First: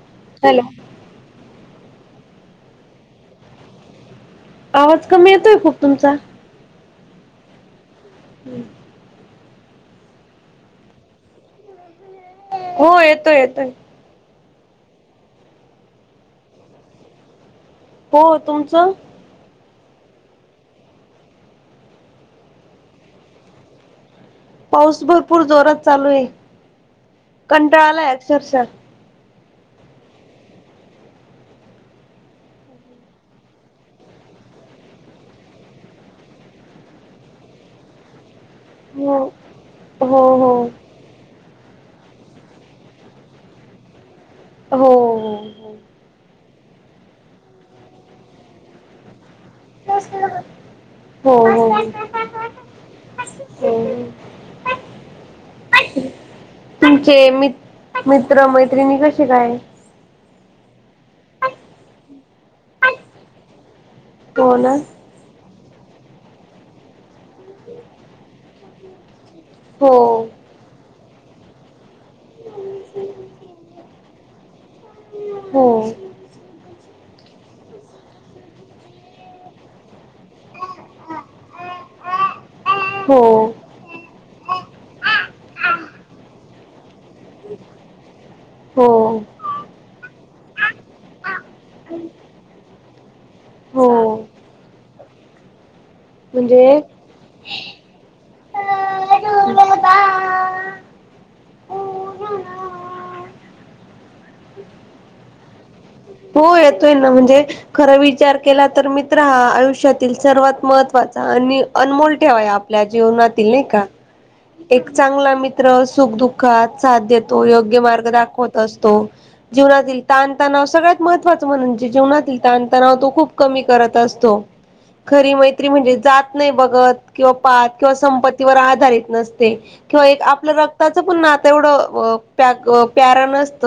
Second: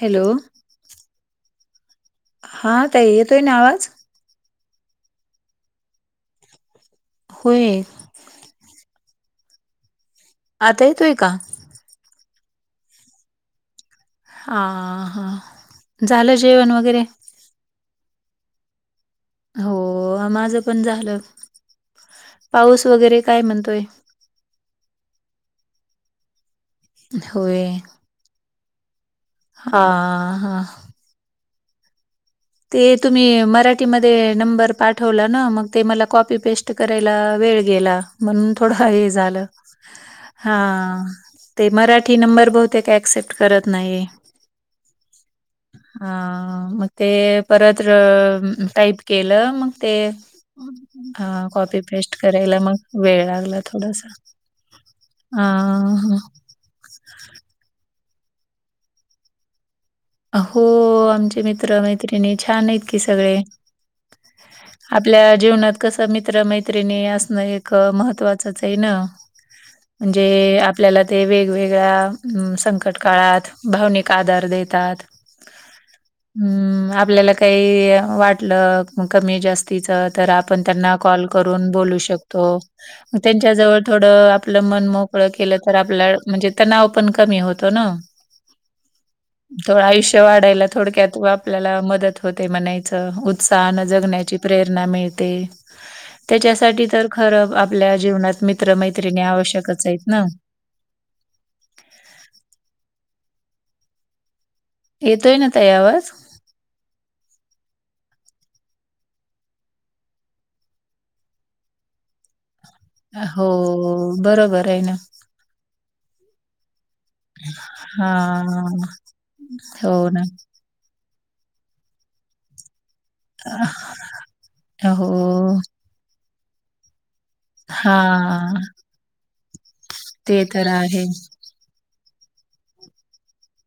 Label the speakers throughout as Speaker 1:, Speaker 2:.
Speaker 1: Hello.
Speaker 2: Hello.
Speaker 1: हां ताई येतोय ना आवाज?
Speaker 2: आवाज कमी येतोय खूप तुमचा.
Speaker 1: होय.
Speaker 2: हम्म.
Speaker 1: आता येतोय का?
Speaker 2: हो येतोय येतोय.
Speaker 1: हा हा झालं जेवण वगैरे?
Speaker 2: हो तुमचं.
Speaker 1: हो माझं पण झालं. पाऊस वगैरे काय म्हणतोय?
Speaker 2: पाऊस भरपूर जोरात चालू आहे.
Speaker 1: होय
Speaker 2: कंटाळाला अक्षरशः
Speaker 1: हा हा. ते तुम्ही मराठीमध्ये नंबर पाठवला ना मग ते मला कॉपी पेस्ट. करायला वेळ गेला म्हणून थोडं हे
Speaker 2: हो
Speaker 1: झालं
Speaker 2: हो
Speaker 1: हा. ते मराठी नंबर बहुते का ऍक्सेप्ट करत नाही.
Speaker 2: हो.
Speaker 1: हा मग ते परत टाईप केलं मग. ते
Speaker 2: हो
Speaker 1: ह कॉपी
Speaker 2: हो
Speaker 1: पेस्ट करायला मग वेळ लागला थोडस.
Speaker 2: हो
Speaker 1: [unintelligible]
Speaker 2: तुमचे मित्र मैत्रिणी कसे काय?
Speaker 1: हो आमचे मित्र मैत्रिणी छान आहेत की सगळे.
Speaker 2: होना.
Speaker 1: आपल्या जीवनात कसं मित्र मैत्रिणी असणं एक महत्वाचंच आहे ना.
Speaker 2: हो
Speaker 1: म्हणजे. आपल्याला ते वेगवेगळ्या संकट काळात भावनिक आधार देतात.
Speaker 2: हो.
Speaker 1: हम्म आपल्याला काही वाटलं कमी जास्तीच तर. [inaudible] त्यांना कॉल करून बोलू शकतो
Speaker 2: हो
Speaker 1: त्यांच्या जवळ थोडं. आपलं मन मोकळं केलं तर आपल्या म्हणजे तणाव पण कमी होतो ना.
Speaker 2: हो.
Speaker 1: त आयुष्य वाढायला थोडक्यात आपल्याला मदत होते म्हणायचं उत्साहानं
Speaker 2: हो
Speaker 1: जगण्याची. प्रेरणा मिळते.
Speaker 2: म्हणजे
Speaker 1: त्याच्यासाठी तर खरं आपल्या जीवनात मित्र मैत्रिणी आवश्यकच आहेत ना. येेतो ये ना ताई आवाज?
Speaker 2: हो येतोय ना म्हणजे खरं विचार केला तर मित्र हा आयुष्यातील सर्वात महत्त्वाचा. आणि अनमोल ठेवाया. आपल्या
Speaker 1: हो,
Speaker 2: जीवनातील नाही का
Speaker 1: बरोबर आहे
Speaker 2: एक
Speaker 1: ना.
Speaker 2: चांगला मित्र सुख दुखात साथ देतो. योग्य मार्ग दाखवत
Speaker 1: हां,
Speaker 2: असतो जीवनातील
Speaker 1: हो ना.
Speaker 2: ताण तणाव सगळ्यात. महत्वाचं म्हणजे जेवाततील ताण तणाव तो खूप. कमी करत असतो
Speaker 1: हो,
Speaker 2: खरी मैत्री म्हणजे जात नाही बघत किंवा. वाद किंवा संपत्तीवर
Speaker 1: हां,
Speaker 2: आधारित नसते किंवा
Speaker 1: ते
Speaker 2: आपलं
Speaker 1: तर
Speaker 2: रक्ताच
Speaker 1: आहे.
Speaker 2: पण नातं नसतं. तेवढं प्यारा नसत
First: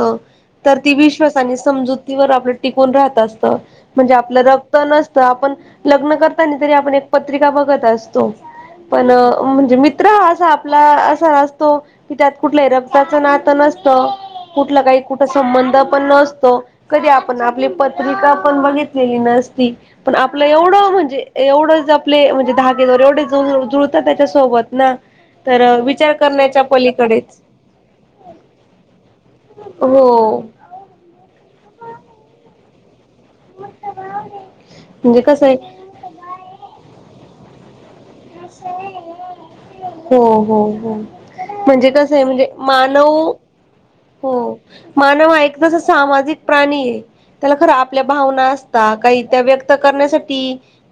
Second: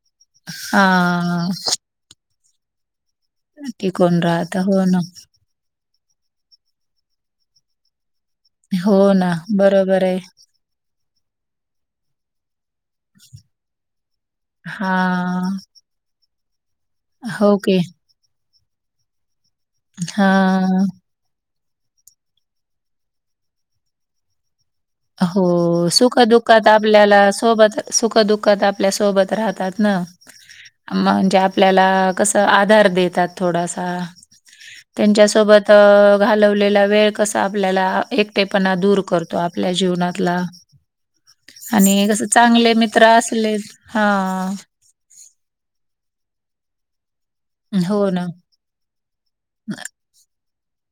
Speaker 2: तर ती
Speaker 1: हां,
Speaker 2: विश्वासा समजूत. आपलं टिकून राहत असत म्हणजे
Speaker 1: टिकून
Speaker 2: आपलं
Speaker 1: राहतं.
Speaker 2: रक्त
Speaker 1: हो ना,
Speaker 2: नसतं आपण. लग्न करतानी तरी आपण एक पत्रिका बघत असतो पण
Speaker 1: हो ना,
Speaker 2: म्हणजे
Speaker 1: बरोबर
Speaker 2: मित्र
Speaker 1: आहे.
Speaker 2: असा. आपला असा असतो. की त्यात कुठलं रक्ताचं नातं नसतं कुठलं काही कुठ
Speaker 1: हां,
Speaker 2: संबंध पण नसतो. कधी आपण आपली
Speaker 1: ओके.
Speaker 2: पत्रिका पण बघितलेली नसती पण आपलं
Speaker 1: हां.
Speaker 2: एवढं म्हणजे. एवढंच आपले म्हणजे धागेजर एवढे जु जुळतात त्याच्यासोबत ना.
Speaker 1: हो
Speaker 2: तर विचार करण्याच्या
Speaker 1: सुखदुःखात आपल्याला
Speaker 2: पलीकडेच
Speaker 1: सोबत सुखदुःखात आपल्या सोबत राहतात. ना.
Speaker 2: हो.
Speaker 1: म्हणजे आपल्याला कसं आधार देतात. थोडासा
Speaker 2: म्हणजे
Speaker 1: त्यांच्या
Speaker 2: कसं
Speaker 1: सोबत
Speaker 2: आहे
Speaker 1: घालवलेला वेळ कसा आपल्याला एक. तेपणा दूर करतो आपल्या
Speaker 2: हो
Speaker 1: जीवनातला.
Speaker 2: हो हो म्हणजे
Speaker 1: आणि
Speaker 2: कसं
Speaker 1: कस
Speaker 2: आहे म्हणजे
Speaker 1: चांगले मित्र
Speaker 2: मानव
Speaker 1: असले हा.
Speaker 2: हो मानव आहेक तस सामाजिक प्राणी आहे त्याला खर आपल्या
Speaker 1: हो ना.
Speaker 2: भावना अस. काही त्या व्यक्त करण्यासाठी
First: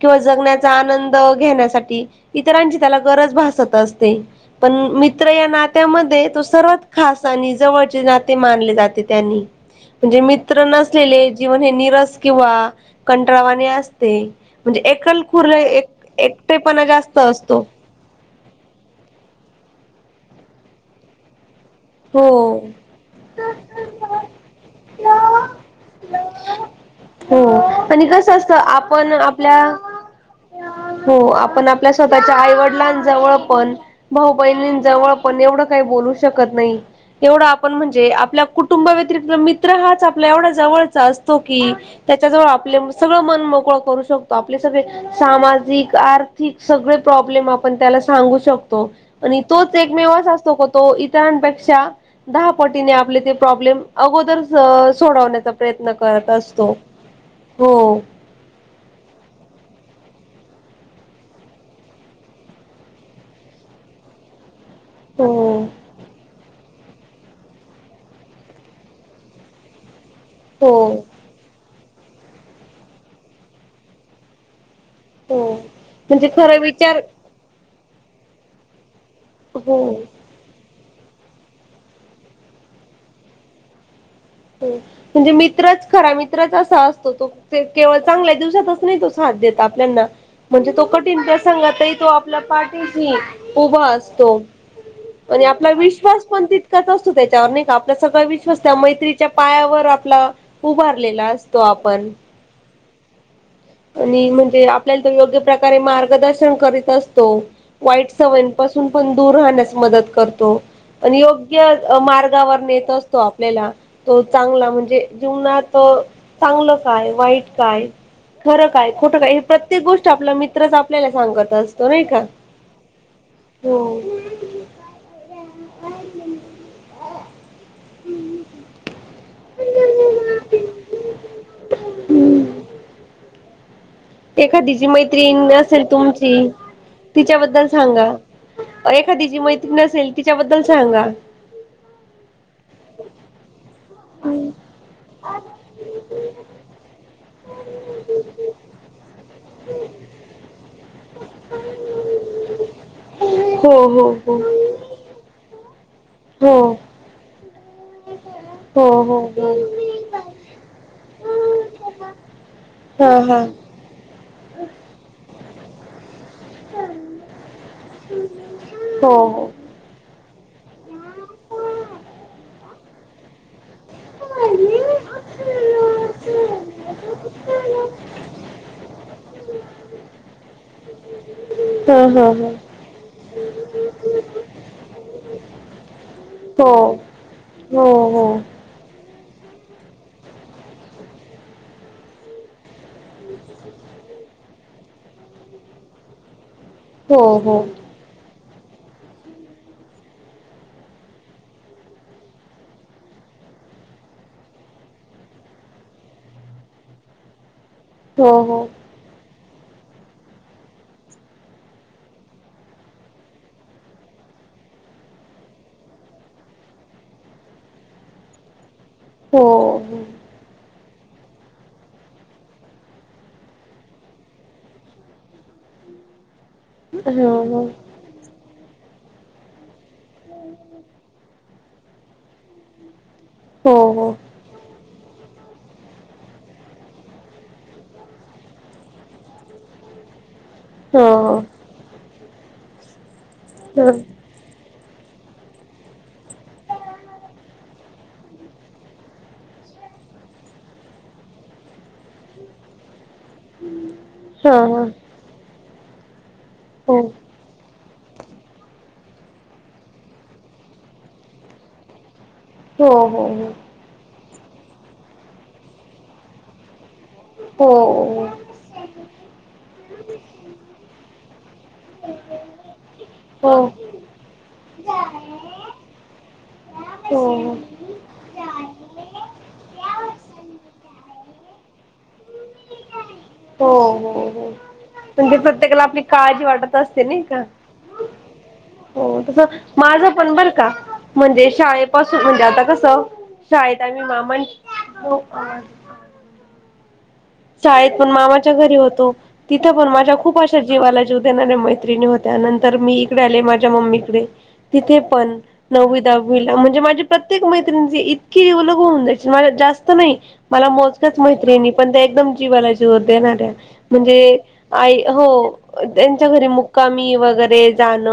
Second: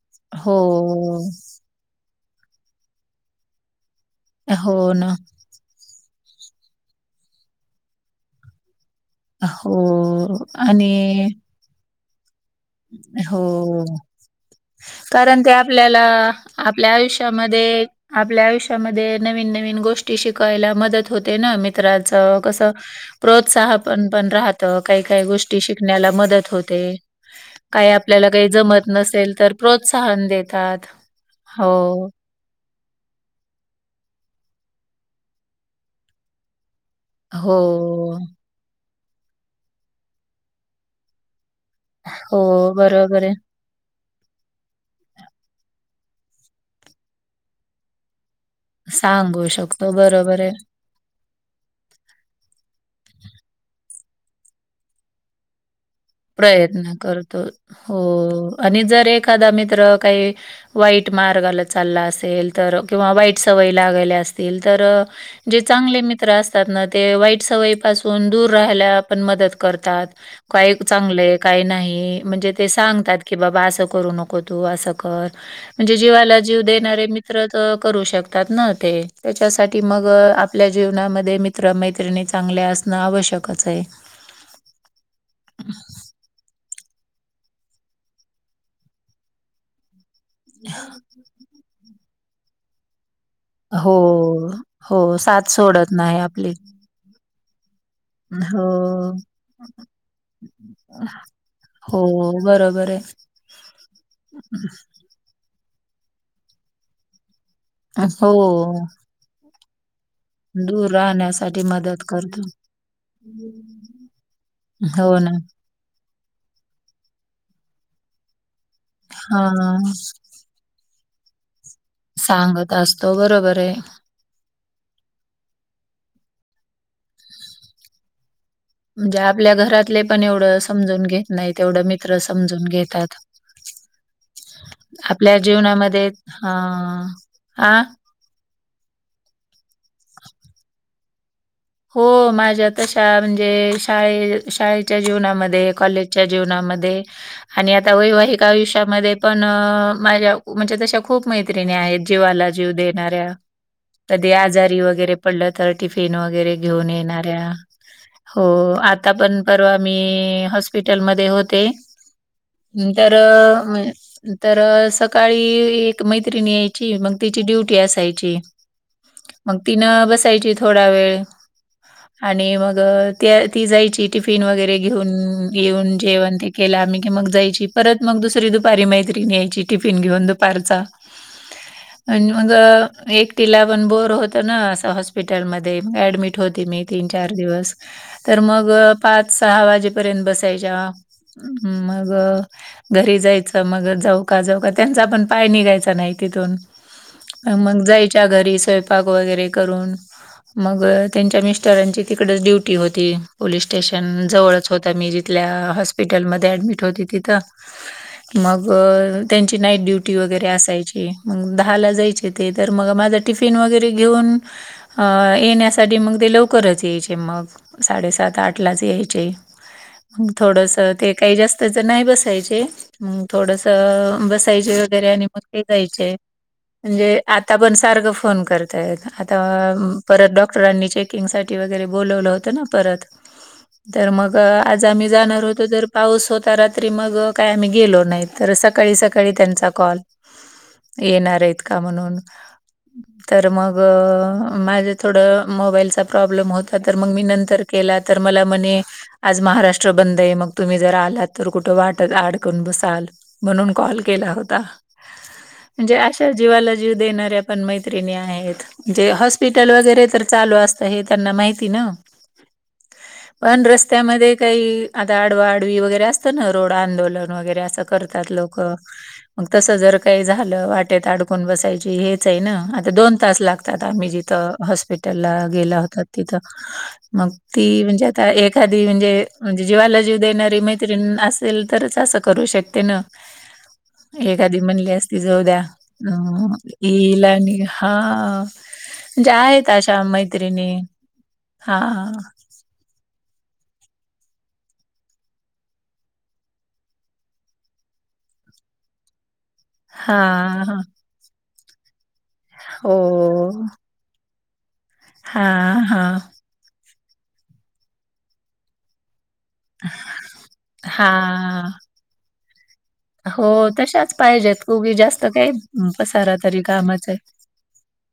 Speaker 2: किंवा
Speaker 1: हो,
Speaker 2: जगण्याचा आनंद घेण्यासाठी. इतरांची त्याला गरज भासत असते पण मित्र या ना त्यामध्ये तो सर्वात खास आणि जवळचे नाते मानले जाते. त्यांनी
Speaker 1: हो
Speaker 2: म्हणजे मित्र
Speaker 1: आणि
Speaker 2: नसलेले जीवन हे निरस किंवा कंटरावानी
Speaker 1: हो.
Speaker 2: असते म्हणजे एकल खुर एकटेपणा जास्
Speaker 1: म आपल्या आयुष्यामध्ये नवीन नवीन गोष्टी शिकायला मदत होते ना म चत्राच
Speaker 2: हो
Speaker 1: कसं. प्रोत्साह पण पण राहत काही काही गोष्टी शिकण्याला मदत होते.
Speaker 2: हो
Speaker 1: काही
Speaker 2: आणि
Speaker 1: आपल्याला
Speaker 2: कसं
Speaker 1: काही
Speaker 2: असत
Speaker 1: जमत
Speaker 2: आपण
Speaker 1: नसेल तर
Speaker 2: आपल्या.
Speaker 1: प्रोत्साहन देतात.
Speaker 2: हो आपण आपल्या
Speaker 1: हो.
Speaker 2: स्वतःच्या आईवडिलां जवळ. पण भाऊ बहिणी जवळ पण एवढं काही बोलू शकत नाही. तेवढा
Speaker 1: हो,
Speaker 2: आपण म्हणजे आपल्या कुटुंबव्यतिरिक्त मित्र हाच आपला एवढा जवळचा असतो की त्याच्याजवळ
Speaker 1: हो.
Speaker 2: आपले सगळं
Speaker 1: बरोबर आहे.
Speaker 2: मन मोकळं करू शकतो. आपले सगळे सामाजिक आर्थिक सगळे प्रॉब्लेम आपण त्याला सांगू शकतो. आणि
Speaker 1: सांगू
Speaker 2: तोच
Speaker 1: शकतो
Speaker 2: एकमेवच
Speaker 1: बरोबर आहे.
Speaker 2: असतो. तो इतरांपेक्षा दहा पटीने आपले ते प्रॉब्लेम अगोदरच सोडवण्याचा. प्रयत्न कर.
Speaker 1: प्रयत्न करतो हो आणि जर एखादा मित्र काही. वाईट मार्गाला चालला असेल तर किंवा वाईट सवयी लागायल्या असतील. अस तर
Speaker 2: हो
Speaker 1: जे चांगले मित्र अस. वाई सवयी पाून दू रालाण मदत करतात का.
Speaker 2: हो.
Speaker 1: का नाही म्हणजे ते सांगतात की बाबा असं करू नको. तू असं कर
Speaker 2: हो
Speaker 1: म्हणजे जीवाला
Speaker 2: खरा
Speaker 1: जीव
Speaker 2: विचार
Speaker 1: देणारे मित्र तर करू शकतात ना ते.
Speaker 2: हो
Speaker 1: त्याच्यासाठी मग आपल्या जीवनामध्ये मित्र मैत्रिणी चांगले असणं आवश्यकच आहे.
Speaker 2: म्हणजे मित्रच खरा मित्रच असा असतो तो. केव चांगल्या दिवसातच नाही तो साथ देत आपल्याना म्हणजे तो कठींेट सांग तो. आप पाठीशी उभा
Speaker 1: हो,
Speaker 2: असतो
Speaker 1: हो,
Speaker 2: आणि
Speaker 1: साथ
Speaker 2: आपला
Speaker 1: सोडत नाही
Speaker 2: विश्वास पण
Speaker 1: आपली.
Speaker 2: तितकाच असतो. त्याच्यावर आपल्या सगळ विश्स
Speaker 1: हो,
Speaker 2: त्या मै्री. पायावर आपला उभारलेला असतो आपण.
Speaker 1: हो बरोबर आह
Speaker 2: आणि म्हणजे आपल्याला त योग्य प्रकारे मार्गदर्शन करीत असतो. वाईट सवयींपासून
Speaker 1: हो.
Speaker 2: पण दूर राहण्यास मदत करतो.
Speaker 1: दूर
Speaker 2: त आणि
Speaker 1: राहण्यासाठी
Speaker 2: योग्य
Speaker 1: मदत करतो.
Speaker 2: मार्गावर नेत असतो आपल्याला तो चांगला म्हणजे
Speaker 1: हो ना.
Speaker 2: जीवनात. त चांगलं काय वाईट काय? खरं काय खोटं काय हे प्रत्येक
Speaker 1: हां.
Speaker 2: गोष्ट आपला मित्रच आपल्याला सांगतच. त नाहीही का
Speaker 1: सांगत असतो बरोबर आहे.
Speaker 2: हो.
Speaker 1: म्हणजे आपल्या घरातले पण एवढं समजून घेत नाहीत तेवढं मित्र समजून घेतात. [inaudible]
Speaker 2: एखादी जी
Speaker 1: आपल्या
Speaker 2: मैत्रीिण असेल
Speaker 1: जीवनामध्ये
Speaker 2: तुमची
Speaker 1: हां.
Speaker 2: तिच्याबद्दल
Speaker 1: आ?
Speaker 2: सांगा. एखादी जी मैत्री नसेल तिच्याबद्दल सांगा.
Speaker 1: हो माझ्या तशा म्हणजे शाळे शाळेच्या जीवनामध्ये कॉलेजच्या जीवनामध्ये आणि आता वैवाहिक आयुष्यामध्ये पण माझ्या म्हणजे तशा खूप मै मैत्रिणी आहेत जीवाला जीव देणाऱ्या
Speaker 2: हो हो
Speaker 1: कधी
Speaker 2: हो
Speaker 1: आजारी वैगेरे पडलं तर टिफिन वगैरे
Speaker 2: हो.
Speaker 1: घेऊन येणाऱ्या. हो आता
Speaker 2: हो
Speaker 1: पण
Speaker 2: हो
Speaker 1: परवा मी हॉस्पिटलमध्ये होते.
Speaker 2: हा
Speaker 1: तर
Speaker 2: हा
Speaker 1: मी तर सकाळी एक मैत्रिणी यायची मग तिची ड्युटी असायची
Speaker 2: हो हो
Speaker 1: मंग तीन बसायची थोडा वेळ. आणि मग त्या ती जायची ती टिफिन वगैरे घेऊन येेऊन जेवण ते केलं आम्ही की मग जायची परत मग दुसरी दुपारी मैत्रीण यायची. टिफिन घेऊन दुपारचा
Speaker 2: हा हा
Speaker 1: आणि
Speaker 2: हा
Speaker 1: मग एक टीला पण बोर होत न अस हॉस्पिटलमध्ये ऍडमिट मीट होती
Speaker 2: हो
Speaker 1: मी तीन चार दिवस
Speaker 2: हो हो
Speaker 1: तर मग पाच सहा वाजेपर्यंत बसायच्या हम्म मग घरी जायचं मग जाऊ का जाऊ का त्यांचा पण पाय निघायचा नाही तिथून.
Speaker 2: हो हो
Speaker 1: मग जायच्या घरी स्वयंपाक वगैरे करून मग त्यांच्या मिस्टरांची तिकडच ड्युटी होती पोलीस स्टेशन जवळच होत्या मी जिथल्या हॉस स्पिटलमध्ये ॲडमिट होती तिथं
Speaker 2: हो हो हो
Speaker 1: मग त्यांची नाईट ड्युटी वगैरे असायची मग दहाला जायचे ते तर मग माझा टिफिन वगैरे घेऊन हा येण्यासा साठी मग ते लवकरच यायचे मग साडेसात आठ लाच यायचे
Speaker 2: हो हो हो
Speaker 1: म
Speaker 2: हो
Speaker 1: थोडंसं ते काही जास्तच नाही बसायचे. मंग थोडस बसायचे वगैरे आणि मग ते जायचे.
Speaker 2: हा हा
Speaker 1: म्हणजे
Speaker 2: हा
Speaker 1: आता
Speaker 2: हा
Speaker 1: पण सारखं फोन करताय आता परत डॉक्टरांनी चेक चेकिंग साठी वगैरे बोलवलं होत न परत तर मग आज आम्ही जाणार होतो तर पाऊस होता रात्री मग काय आम्ही गेलो नाही तर सका सकाळी सकाळी त्यांचा कॉल. येणार आहेत का म्हणून तर मग माझं थोडं मोबाईलचा प्रॉब्लेम होता तर मग मी नंतर केला तर मला म्हणे आज महाराष्ट्र बंद आहे, मग तुम्ही जर आलात तर कुठं वाटत आडकून बसाल. म्हणून कॉल केला होता, म्हणजे अशा जीवाला जीव
Speaker 2: हो
Speaker 1: देणाऱ्या पण मैत्रिणी आहेत, जे म्हणजे हॉस्पिटल वगैरे तर चालू असते, हे त्यांना माहिती न
Speaker 2: हो हो हो हो हो
Speaker 1: पण रस त्या मध्ये काही आता आडवाडवी वगैरे असतं न रोड आंदोलन वगैरे असं करतात लोक. मग तस जर काही झालं वाटेत अडकून बसायची हेच आहे न आता दोन तास
Speaker 2: हो
Speaker 1: लागतात आम्ही जिथ त हॉस्पिटला गेला होतात तिथ
Speaker 2: हो
Speaker 1: मग ती म्हणजे एखादी म्हणजे म्हणजे जीवाला जीव देणारी मैत्रीण असेल तरच असं करू शकते न.
Speaker 2: हो हो
Speaker 1: एखादी म्हणली असती
Speaker 2: म्हणजे
Speaker 1: जाऊद्या
Speaker 2: प्रत्येकाला आपली काळजी
Speaker 1: हम्म
Speaker 2: वाटत असते नाही
Speaker 1: इला
Speaker 2: का
Speaker 1: निका हा जे आहेत.
Speaker 2: माझ
Speaker 1: अशा
Speaker 2: पण बर का
Speaker 1: मैत्रिणी
Speaker 2: म्हणजे
Speaker 1: हा
Speaker 2: शाळेपासून आता कस शाळेत आम्ही मामाची शाळेत पण मामाच्या घरी होतो, तिथं पण माझ्या
Speaker 1: हा
Speaker 2: खूप अशा
Speaker 1: हा
Speaker 2: जीवाला जीव देणाऱ्या मैत्रिणी होत्या त्यानंतर मी इकडे आले
Speaker 1: हो
Speaker 2: माझ्या मम्मीकडे तिथे पण
Speaker 1: हा
Speaker 2: नवी
Speaker 1: हा
Speaker 2: दहावी म्हणजे माझी प्रत्येक मैत्रणी जी इतकी जीवलग होऊन जायची मला जास्त नाही. मला
Speaker 1: हा
Speaker 2: मोजक्याच मैत्रिणी पण एकदम जीवाला जी व देणाऱ्या.
Speaker 1: हो तशाच
Speaker 2: म्हणजे
Speaker 1: पाहिजेत उगी
Speaker 2: आई
Speaker 1: जास्त
Speaker 2: हो
Speaker 1: काही अं,
Speaker 2: त्यांच्या
Speaker 1: पसारा
Speaker 2: घरी
Speaker 1: तरी कामाचा
Speaker 2: मुक्कामी
Speaker 1: आहे.
Speaker 2: वगैरे जाण,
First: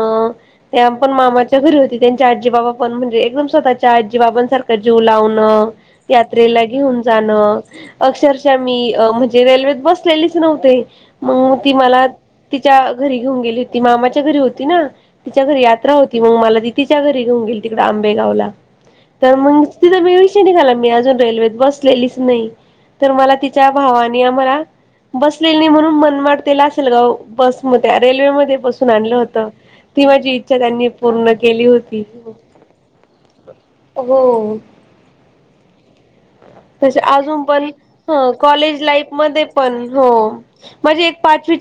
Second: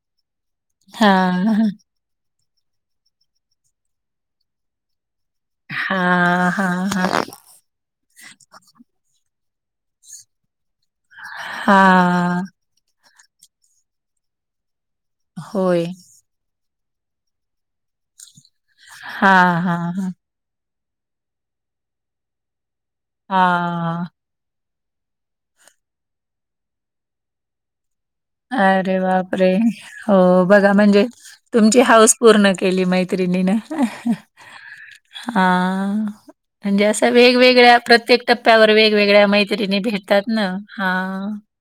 Speaker 2: त्या पण
Speaker 1: हा
Speaker 2: मामाच्या घरी [inaudible] त्यांचे आजीबाबा पण म्हणजे एकदम स्वतःच्या आजीबाबांसारखं जीव लावणं
Speaker 1: हा
Speaker 2: यात्रेला
Speaker 1: हा
Speaker 2: घेऊन
Speaker 1: हा
Speaker 2: जाणं. अक्षरशः मी म्हणजे रेल्वेत बसलेलीच नव्हते. मग ती मला
Speaker 1: हा
Speaker 2: च्या घरी घेऊन गेली होती. मामाच्या घरी होती ना, तिच्या घरी
Speaker 1: होय
Speaker 2: यात्रा होती. ती मग मला ती तिच्या घरी घेऊन गेल तिकडडे आंबेगावला
Speaker 1: हा
Speaker 2: तर मग
Speaker 1: हा
Speaker 2: तिथं
Speaker 1: हा
Speaker 2: मळ [inaudible] बला [inaudible]
Speaker 1: हा
Speaker 2: [inaudible] मला बसले नाही म्हणून मन मटतेला असेल [inaudible] ग बसमध्ये रेल्वेमध्ये बसून
Speaker 1: अरे
Speaker 2: आणलं होत
Speaker 1: बापरे
Speaker 2: ती माझी
Speaker 1: हो
Speaker 2: इच्छा
Speaker 1: बघा
Speaker 2: त्यांनी
Speaker 1: म्हणजे
Speaker 2: पूर्ण केली
Speaker 1: तुमची
Speaker 2: होती.
Speaker 1: हाऊस पूर्ण केली मैत्रिणी ना
Speaker 2: हो
Speaker 1: हा. म्हणजे,
Speaker 2: तसे
Speaker 1: असं
Speaker 2: अजून पण
Speaker 1: वेगवेगळ्या प्रत्येक
Speaker 2: ह
Speaker 1: टप्प्यावर
Speaker 2: कॉलेज लाईफ
Speaker 1: वेगवेगळ्या
Speaker 2: मध्ये
Speaker 1: मैत्रिणी भेटतात ना हा.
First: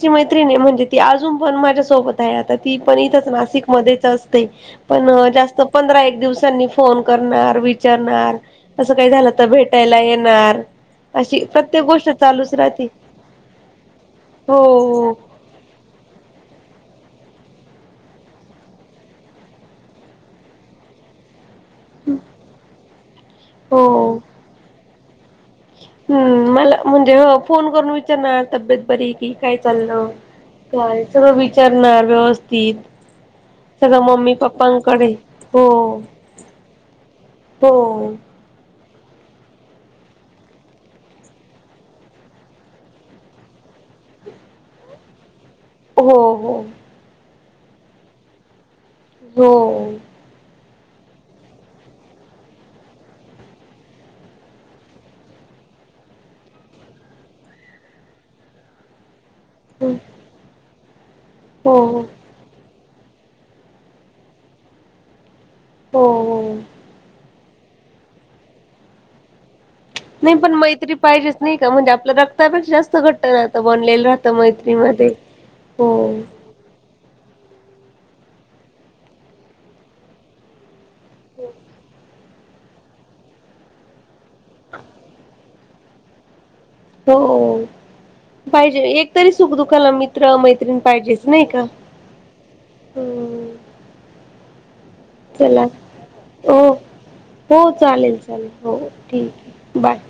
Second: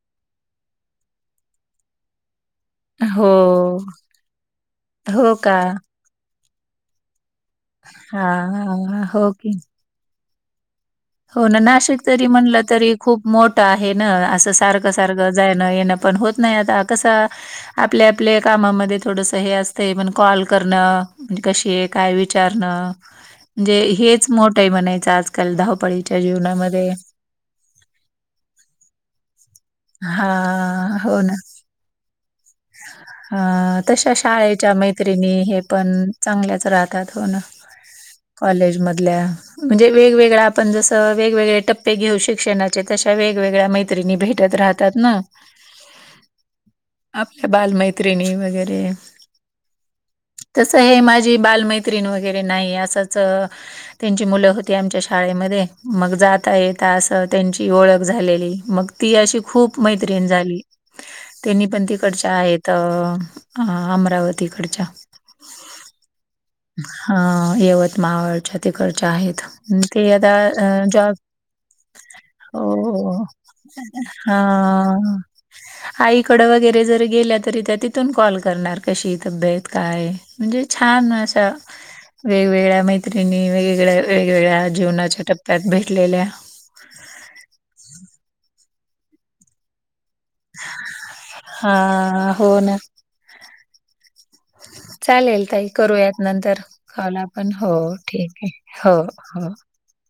Speaker 2: [inaudible] मैति म्हणजे ती अजून पण माझ्या सोबत आहे आता ती पण इथच
Speaker 1: हो.
Speaker 2: नाशिक ममध्येच असते. पण
Speaker 1: हो का?
Speaker 2: जास्त पंधरा एक दिवसांनी फोन करणार, विचारणार अससं
Speaker 1: हां.
Speaker 2: काही झालं
Speaker 1: हो
Speaker 2: तर
Speaker 1: की.
Speaker 2: भेट त्याला येणार.
Speaker 1: हो ना, नाशिक
Speaker 2: गोष्ट
Speaker 1: तरी
Speaker 2: चालूच
Speaker 1: म्हणलं
Speaker 2: राहते
Speaker 1: तरी खूप मोठं आहे ना. असं सारखं
Speaker 2: हो
Speaker 1: सारखं जाण येणं पण होत नाही आता कसं. आपल्या आपल्या कामामध्ये थोडस हे असत पण कॉल करणं म्हणजे कशी एक [inaudible] काणच
Speaker 2: हो
Speaker 1: मो [inaudible] म्ह
Speaker 2: हम्म.. मला म्हणजे, हो. फोन करून विचारणार तब्येत बरी की काय चाललं
Speaker 1: हां.
Speaker 2: काय
Speaker 1: हो ना.
Speaker 2: सगळं विचारणार व्यवस्थ तीन.
Speaker 1: अ तशा शाळेच्या मैत्रिणी हे पण चांगल्याच राहतात होनं.
Speaker 2: [inaudible] होन
Speaker 1: कॉलेजमधल्या. म्हणजे वेगवेगळ आपण जसं, वेगवेगळे टप्पे घेऊ शिक्षणाचे तशा वेगवेगळ्या मैत्रिणी भेटत राहत. त्याात ना
Speaker 2: हो. हो.
Speaker 1: आपल्या बालमैत्रिणी वगैरे
Speaker 2: हो.
Speaker 1: [inaudible] तस हे माझी बालमैत्रीिण वगैरे नाही असंच त्यांची मुलं होती आमच्या शाळेमध्ये, मग जाता येेत असं त्यांची ओळख झालेली मग. ती अशी खूप [inaudible] मैत्र्रीण झाली त्यांनी पण [inaudible] त
Speaker 2: हो हो
Speaker 1: आहेत अमरावतीकडच्या.
Speaker 2: हो. हो.
Speaker 1: हा यवतमावळच्या तिकडच्या आहेत. ते आता
Speaker 2: नाही पण
Speaker 1: अ [inaudible]
Speaker 2: मैत्री
Speaker 1: जॉ
Speaker 2: पाहिजेच नाही का म्हणजे आपल्या रक्तापेक्षा जास्त
Speaker 1: हो.
Speaker 2: घट्ट राहतं बनलेलं राहतं
Speaker 1: हा
Speaker 2: मैत्रीमध्ये हो
Speaker 1: आईकड वगैरे जर गेल्या [inaudible] त त्या तिथून कॉल करणार कशी तब्येत काय म्हणजे छान अस. वेगवेगळ्या मैत्रिणी वेगगळ्या, वेगवेगळ्या जीवनाच्या टप्प्या त्यात भेटलेल्या [inaudible] आहे
Speaker 2: हो पाहिजे, एकतरी सुख दुखाला मी त मैत्रीिण पाहिजेच नाही का.
Speaker 1: हां, हो ना. चालेल
Speaker 2: चला
Speaker 1: तई करूयात नंतर
Speaker 2: हो
Speaker 1: खाऊला पण हो.
Speaker 2: चालेल
Speaker 1: ठीक
Speaker 2: चालेल
Speaker 1: आहे हो..
Speaker 2: ठीक
Speaker 1: हो..
Speaker 2: आहे बाय [inaudible]